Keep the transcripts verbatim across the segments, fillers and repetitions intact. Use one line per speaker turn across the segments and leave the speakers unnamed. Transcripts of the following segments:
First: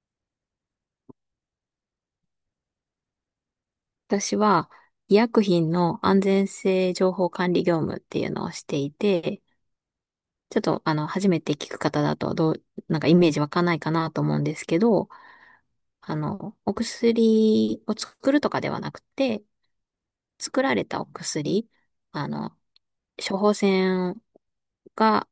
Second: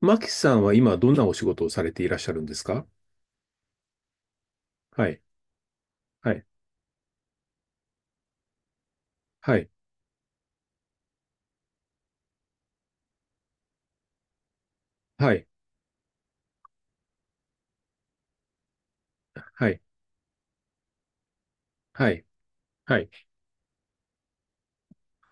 マキさんは今どんなお仕事をされていらっしゃるんですか？
私は
は
医
い、
薬品の安
はい、
全性情報管理業務っていうのをしていて、
はい、
ちょっとあの、初めて聞く方だとどう、なんかイメージ湧かんないかなと思うんですけど、
はい、
あの、お薬を作るとかではなくて、
はい、
作られたお薬、
はい、
あの、
はい、
処方箋が、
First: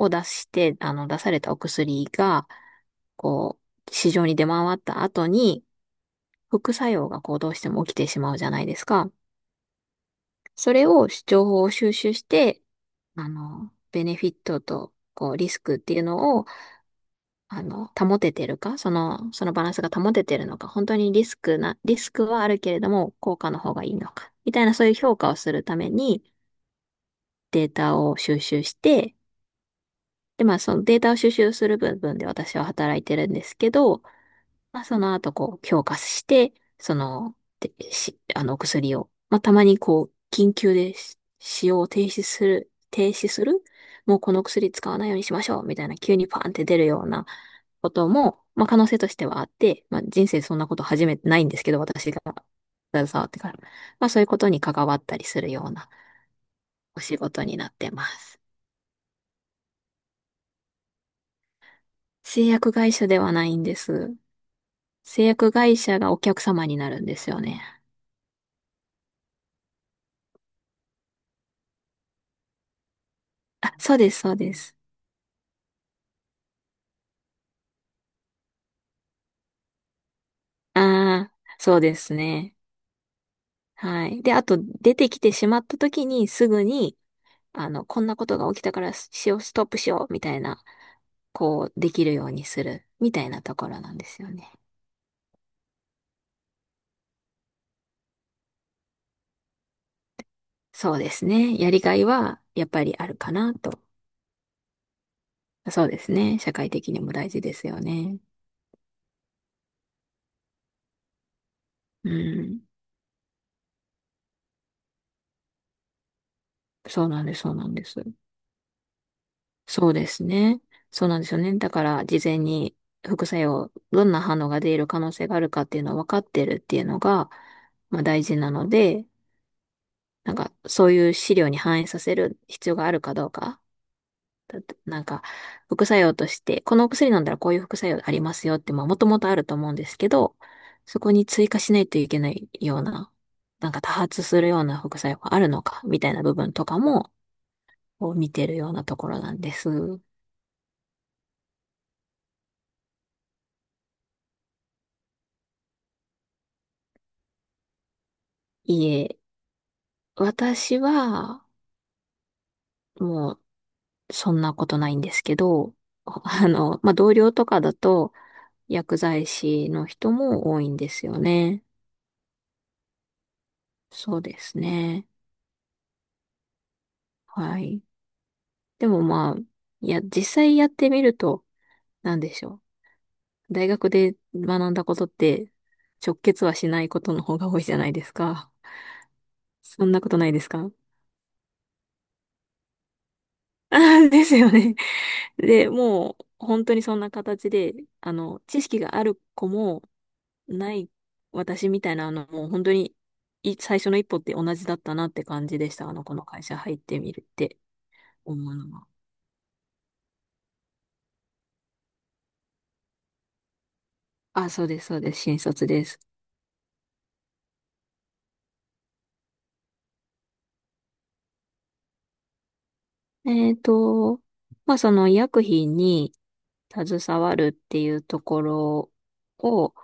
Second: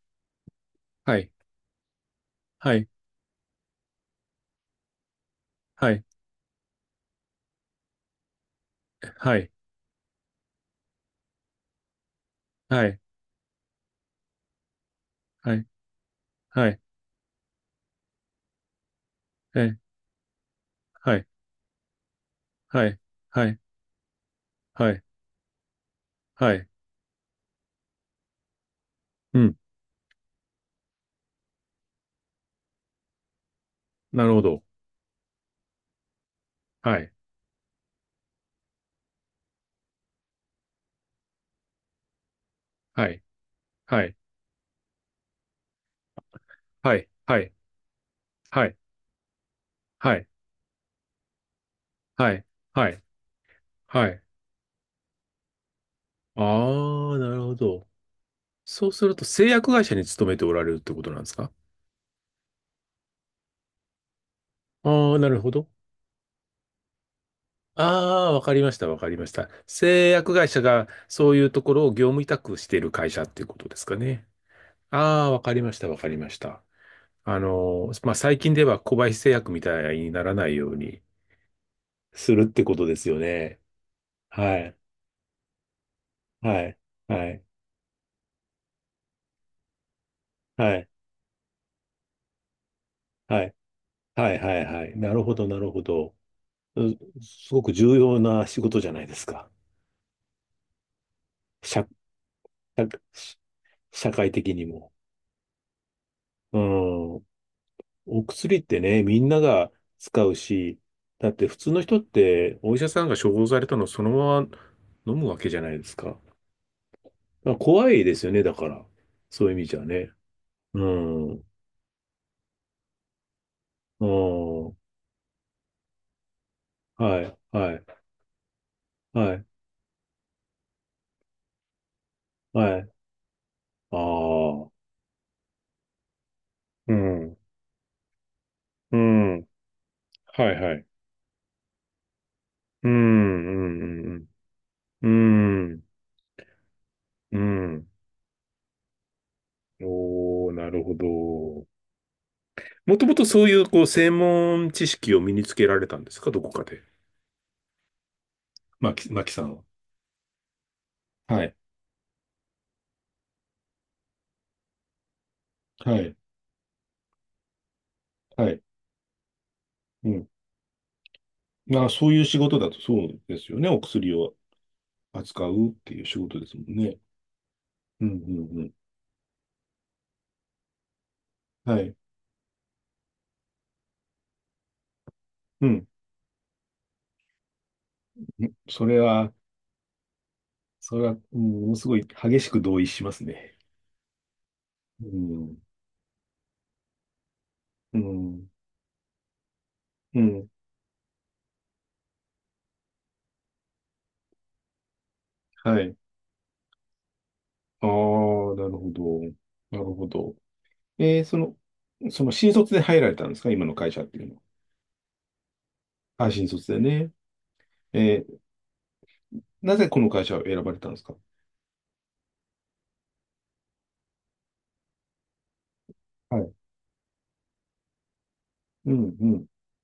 を出して、あの、
は
出
い、
されたお薬が、
はい、
こう、市場に出回った後に、
はい、
副作用がこうどうしても起きてしまうじゃないですか。
はい、
それを情報を収集して、
はい、
あの、ベネフィットと、こう、リ
は
ス
い、
クっていうのを、
はい、はい、
あの、保ててるか、その、その
え
バラン
ー
スが保ててるのか、本当に
は
リ
い、
スクな、リスクはあるけれ
は
ど
い、
も、効
は
果の
い、
方がいいのか、みたいなそう
は
いう
い、
評価をするために、
はい、
データを収集して、
うん、
で、まあ、そのデータを収集する部分で私は働いてるんですけど、
なるほど。
まあ、その後、こう、強化して、そ
はい、
の、で、し、あの、お薬を、まあ、たまに、こう、緊急でし使用を停止する、
は
停
い、
止する、
はい、
もうこの薬使わないようにしましょう、みたいな、急にパーンって出る
は
よ
い、
うな
はい、
ことも、ま
は
あ、
い、
可能性としてはあって、まあ、
はい、
人生そんなこと初めてないんですけど、私が
はい、はい、
携わってから。ま
は
あ、そう
い。
いうことに関わったりするようなお
ああ、
仕
なる
事
ほ
になっ
ど。
てます。
そうすると製薬会社に勤めておられるってことなんですか？
製薬会社ではないんです。
ああー、
製
なるほ
薬
ど。
会社がお客様になるんですよね。
ああ、わかりました、わかりました。製薬会社がそういうところを業務委託している会社っていうこと
あ、
です
そ
か
うです、
ね？
そうです。
ああ、わかりました、わかりました。あのまあ、最近では小林製薬みたいにならないように
ああ、そうです
するっ
ね。
てことですよね。
はい。で、あ
は
と、
い、
出てきてしまった時に、す
は
ぐ
い、
に、
はい、
あの、こんなことが起きたから、しよう、ストップしよう、みたいな、
はい、
こう、できるようにする、みたいな
は
と
い、
ころなんですよ
はい、
ね。
はい、はい。なるほど、なるほど。うすごく重要な仕事じゃないですか。
そうですね。やり
社、
がいは、やっぱり
社
あるかなと。
社会的にも。
そうですね。社
う
会的にも
ん。
大事ですよね。
お薬ってね、みんなが使うし、だって普通の人っ
う
て
ん。
お医者さんが処方されたのをそのまま飲むわけじゃないですか。だか
そうなんです、そ
ら
うなんで
怖い
す。
ですよね、だから。そういう意味じゃ
そうで
ね。
すね。
う
そうなんですよ
ん。
ね。だから、事前に副作用、ど
う
んな反応が
ん。は
出る可能性があるかっていうのを分かってるっていうのが、
い、はい、
まあ大事なので、
はい、
なんか、そういう資料に反映させる必要
は
が
い。
あるかどうか。
あ
だっ
あ。
てなんか、副作用として、このお
う
薬飲んだ
ん。
らこういう副作用ありますよって、まあも
う
ともとあ
ん。
ると思うんですけど、
はい、はい。
そこに追加しないといけないよう
う
な、なんか多
ん、う
発
ん、
するような副
う
作用がある
ん。
の
う
か、
ん。
みたいな部分とかも、
うん。
こう見てるようなところなんです。
おおー、なるほど。もともとそういう、こう、専門知識を身につけられたんですか、どこかで。
い
マキ、
え、
マキさんは。
私
は
は、
い。
もう、そんなことないんですけど、
は い。
あの、まあ、同僚とかだと、
はい。
薬剤師の
う
人
ん。
も多いんですよね。
まあ、そういう仕事だとそうですよね。お薬
そう
を
ですね。
扱うっていう仕事ですもんね。
はい。
うん、うん、うん。
でもまあ、いや、実際やってみると、
はい。
なんでしょう。大学で学んだことって、
うん。
直結はしないことの方が多いじゃないですか。
んそれは、
そんなことないですか
そ れは、うんものすごい激しく同意しますね。
あーですよね。
う ん。
で、もう、本当にそんな形で、
う
あの、
ん。
知識がある子も、
うん。
ない私みたいな、あの、もう本当に、い、最初の一歩って同じだったなって感じでし
は
た。あ
い。
の、この会社入ってみるって
ああ、
思う
な
の
る
は。
ほど。なるほど。えー、その、その新卒で入られたんですか？今の会社っていうのは。
あ、そうです、そうです。新卒です。
あ、新卒でね。えー、なぜこの会社を選ばれたんですか？
えっと、まあ、その医薬品に
はい。
携わるっていうところ
うん、うん。
を、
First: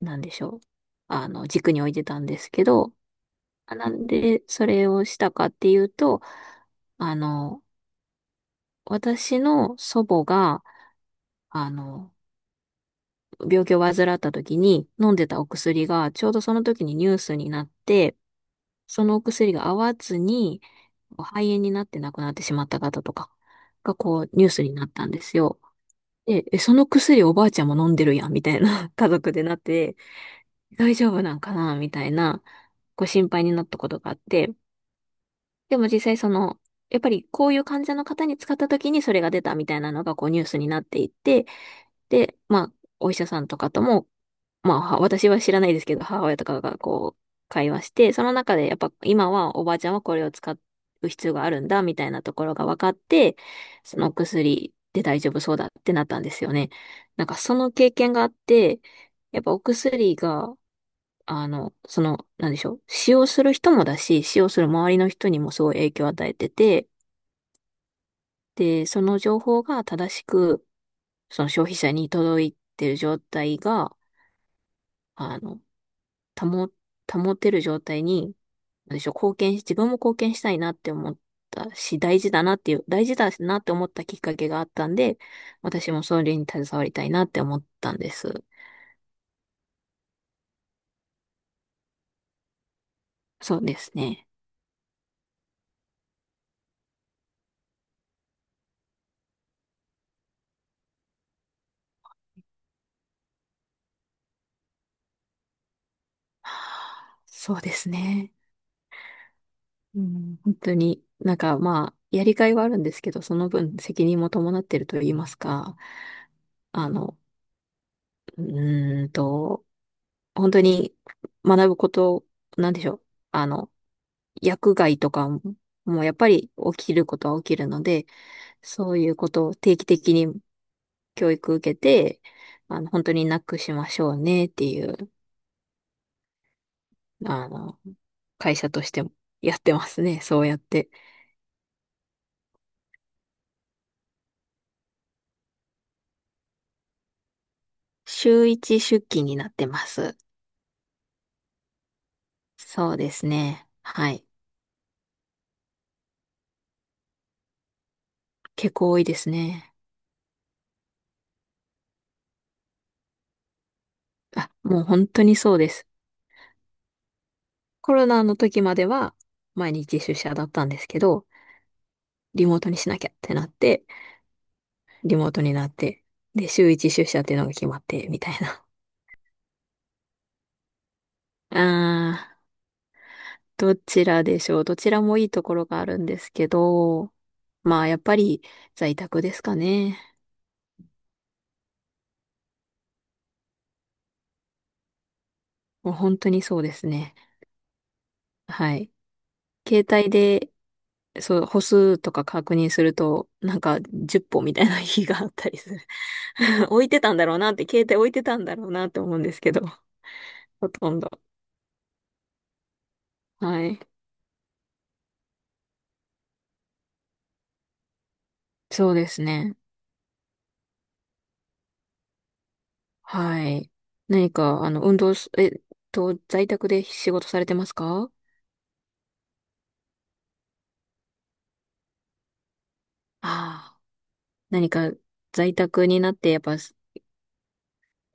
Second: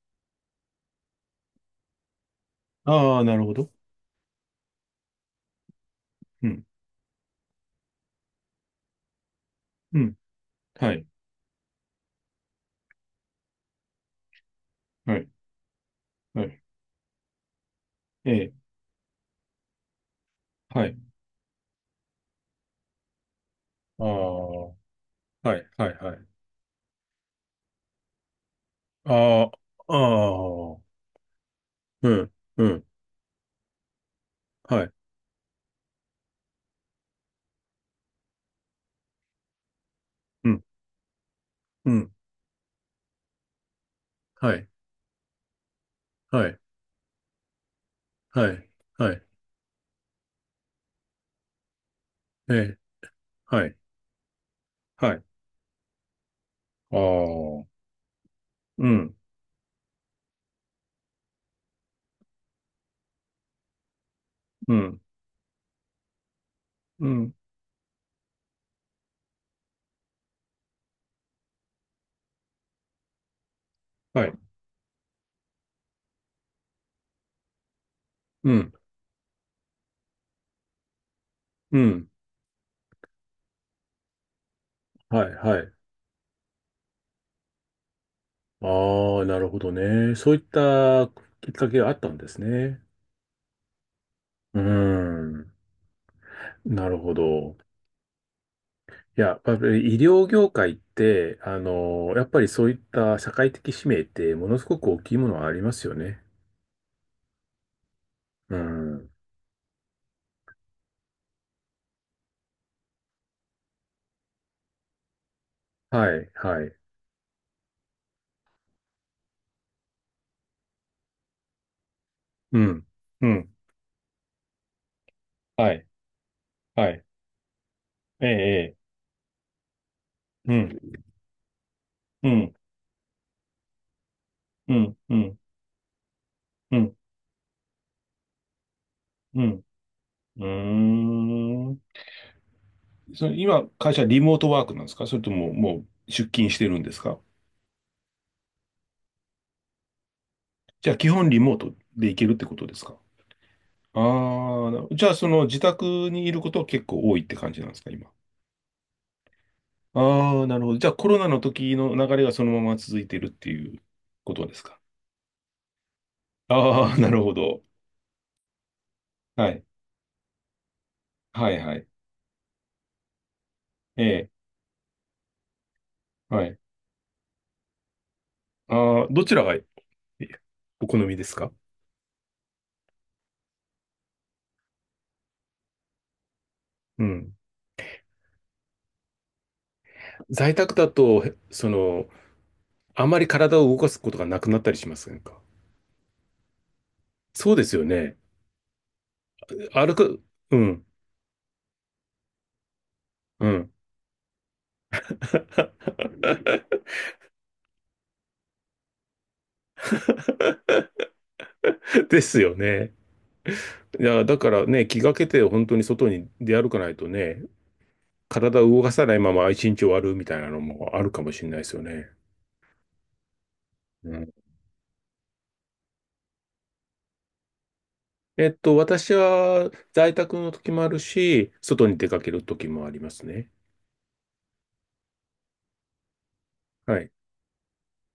なんでしょう。あの、軸に置いてたんですけど、
ああ、なるほど。
あなんでそれをしたかっていうと、
うん、
あの、私の
う
祖
ん。
母が、
はい。
あの、病気を患った時に飲
は
んで
い、
たお薬がちょうど
は
そ
い、
の時にニュースになって、
ええ、
そのお薬が合わずに
はい。
肺炎になって亡くなってしまった方とかが
ああ、
こうニュースに
は
なったんですよ。
い、はい、はい。
で、え、その薬おばあちゃんも飲んでるやんみたいな 家族で
あ
なっ
あ、あ
て、
あ、
大丈夫なんかなみた
う
い
ん、
な
うん、
ご心配になったことがあって、
はい、
でも実際その、やっぱりこういう患者の方に使った時にそれが出たみたいなのがこうニュー
う
ス
ん、
になっていって、
うん、
で、まあ、お医者さんとかとも
はい、
まあ、は私は知らないですけど、母親と
はい、
かがこう、会話して、その
は
中
い、
でやっぱ
はい、
今はおばあちゃんはこれを使う必要があるんだ、みたいなとこ
え
ろが分
え、
かって、
はい、
その薬で
は
大
い、
丈夫そうだってなったんですよね。
あ
なんかそ
あ、
の経験があって、
うん、
やっぱお薬が、あの、その、なんでしょう、使用する人もだし、使用する
う
周り
ん、
の人にもすごい影響を与えてて、
うん、
で、その情報が正しく、その消費者に届いてる状態が、
はい、
あの、保、保てる状態に、
うん、
なんでしょう、貢献し、自分も貢献したいなって思った
う
し、
ん、
大事だなっていう、大事だなって思ったきっかけがあったんで、
はい、はい。
私もそれに携わりたいなって思ったんです。
ああ、なるほどね。そういったきっかけがあったんですね。
そうですね。
うん、なるほど。いや、やっぱり医療業界って、あの、やっぱりそういった社会的使命ってものすごく大きいものはありますよね。
そうですね。
うん。
うん、本当になんかまあ、やりがいはあるんですけど、その分責任も伴ってると言いますか、
はい、はい。
あの、うーんと、本当に学ぶこと、
う
なんで
ん。
しょう、
う
あ
ん。
の、薬害とかも、
はい、
もうやっぱり起
は
き
い。
ることは起きるので、
ええ、
そういうことを定期的に
ええ。うん、
教育受けて、
うん、
あの、本当になくしましょうねって
う
い
ん、
う、
うん、うん、
あの、会社としても
う
やっ
ん。
てますね。そ
う
うやって。
ん。ーん。それ今、会社リモートワークなんですか？それとももう出勤してるんですか？
週一出勤になってます。
じゃあ基本リモートで行けるってことです
そ
か？
うですね。
ああ
はい。
ー、なじゃあその自宅にいることは結構多いって感じなんですか、今？
結構多いですね。
ああ、なるほど。じゃあコロナの時の流れがそのまま続いてるっていうこと
あ、
ですか。
もう本当にそうです。
ああ、なるほど。
コロナの時までは
はい。
毎日出社だったんですけど、
はいはい。
リモートにしなきゃってなって、
ええ、
リモートになって、
は
で、
い。
週一出社っていうのが決まって、みたいな。
ああ、どちらがえお好みですか？
あー、どちらでしょう。どちらもいいところがあるんですけ
う
ど、
ん。
まあ、やっぱり在宅ですかね。
在宅だと、へその、あまり体を動かすことがなくなったりしませんか？
もう本当にそうですね。
そうですよね。
はい。携
歩
帯
く、
で、
うん、
そう、歩数とか確認すると、
う
なん
ん。
かじゅっぽ歩みたいな日があったりする。置いてたんだろうなって、携帯置いてたんだろうなって思うんですけど、ほとんど。
ですよね。
はい。
いや、だからね、気がけて本当に外に出歩かないとね、体を動
そ
か
う
さ
で
ない
す
まま
ね。
一日終わるみたいなのもあるかもしれないですよね。
はい。
うん。
何か、あの、運動す、えっと、在宅で仕事されてますか？
えっと、私は在宅の時もあるし、外に出かける時もありますね。
ああ、何か、在宅になって、やっぱ、
はい。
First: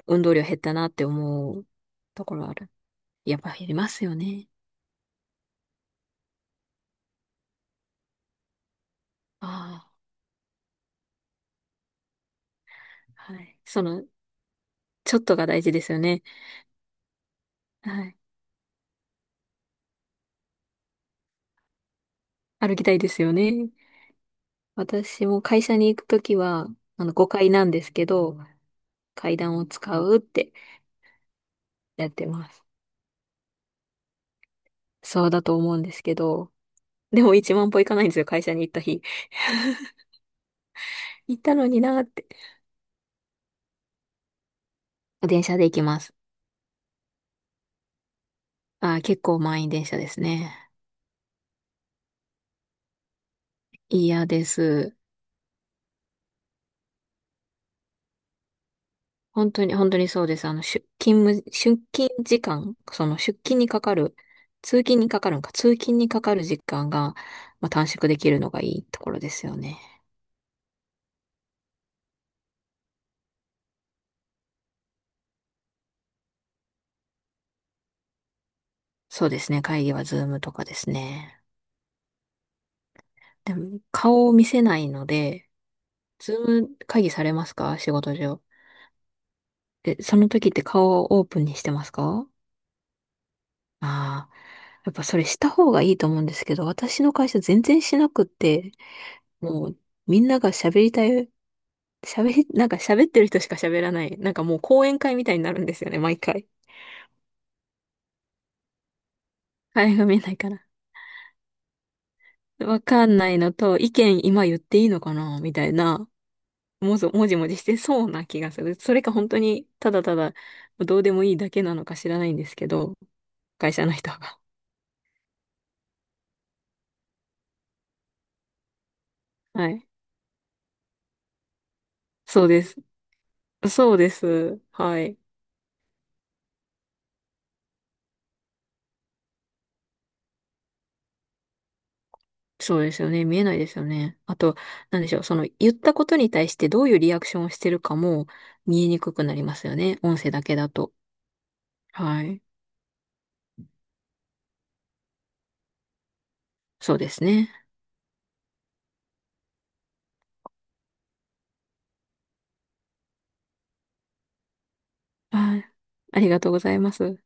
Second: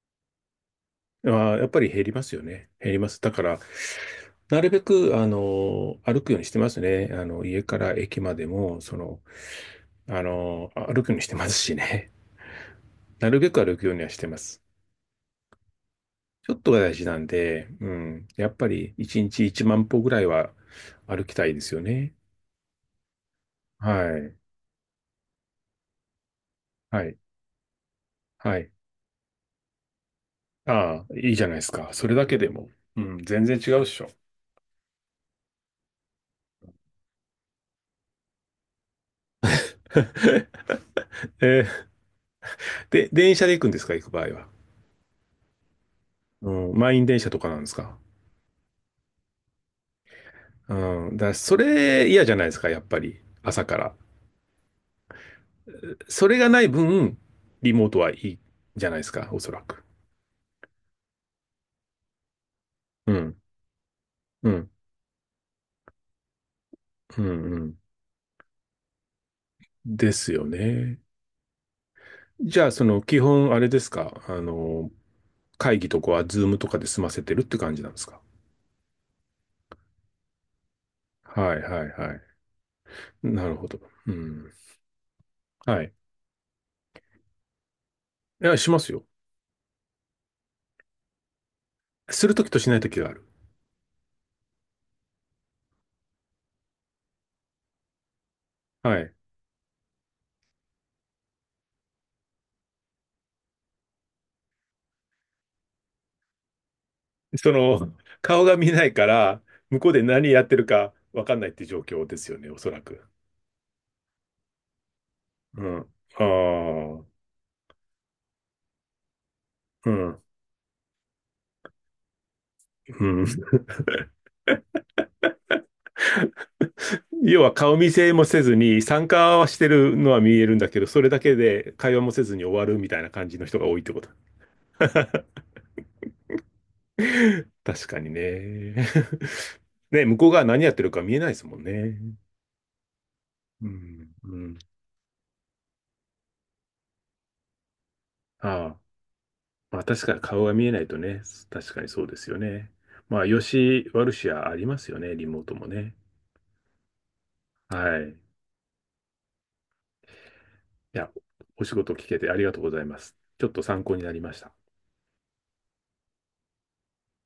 運動量減ったなって
あ
思
ー、や
う
っぱり減りま
と
す
こ
よ
ろあ
ね。
る。
減ります。だ
やっ
か
ぱ
ら、
減りますよね。
なるべく、あの、歩くようにしてますね。あの、家から駅までも、その、
あ
あの、歩くようにしてますしね。な
あ。は
るべ
い。
く歩
そ
くように
の、
はしてます。
ちょっとが大事ですよね。
ちょっとが大事なんで、う
はい。
ん。やっぱり、いちにちいちまん歩ぐらいは歩きたいですよね。
歩きたいですよね。
はい。
私も会社に行くときは、
は
あの、
い。
ごかいなんですけど、
はい。
階段を使うって
ああ、いいじゃないですか。そ
やっ
れだ
て
け
ま
で
す。
も。うん、全然違うっしょ。
そうだと思うんですけど、でもいちまん歩行かないんですよ、会社に行った日。行った
え
のに
ー
なって。
で、電車で行くんですか、行く場合は？
電車で行きます。
うん、満員電車とかなんですか？
あー、結構満員電車ですね。
うん、だからそれ嫌じゃないですか、やっぱり。朝から。
嫌です。
それがない分、リモートはいいじゃないですか、おそ
本
ら
当に、
く。
本当にそうです。あの、出勤む、出勤時間、そ
う
の
ん、
出勤にかかる、
うん、
通勤にかかるんか、通勤にかかる時間が、
うん、う
まあ、
ん。
短縮できるのがいいところですよね。
ですよね。じゃあ、その、基本、あれですか、あの、会議とかは、ズームとかで済ませてるって感じなんですか？
そうですね。会議はズームとかですね。
はいはいはい。な
で
るほど。
も、
う
顔を見
ん。
せないので、
はい。
ズーム会議されますか？仕事上。
いや、しますよ。
で、その時って顔をオープンにしてます
す
か？
るときとしないときがある。
ああ、やっぱそれした方がいいと思うんですけど、私の会社全然しなくって、
はい。
もうみんなが喋りたい、喋り、なんか喋ってる人しか喋らない。なんかもう講演会みたいになるんですよね、毎回。
その、顔が見えないから、向
あ
こう
れ
で
が見え
何
ない
やっ
か
てる
ら。
かわかんないって状況ですよね、おそ
わ
らく。
かんないのと、意見今言っていいのかなみた
う
い
ん。
な、
ああ、
もぞ、もじもじしてそうな気がする。それか本当に、
う
ただた
ん、
だ、どうでもいいだけなのか知らないんですけど、
うん。
会社の人が。
要は顔見せもせずに、参加はして
はい。
るのは見えるんだけど、それだけで会話もせずに
そう
終
で
わ
す。
るみたいな感じの人が多いっ
そ
て
う
こと。
です。はい。
確かにね。ね、向こうが何やってるか見えないですもんね。
そうですよね。見えない
う
ですよ
ん、
ね。あ
う
と、
ん。
なんでしょう。その言ったことに対してどういうリアクションをしてるかも
ああ、
見えにくくなりますよ
まあ
ね。
確か
音
に
声だ
顔が
け
見
だ
えない
と。
とね、確かにそうで
は
すよ
い。
ね。まあ、良し悪しはありますよね、リモートもね。
そうですね。
はい。いや、お仕事聞けてありがとうございます。ちょっと参考になりました。
はい。ありがとうございます。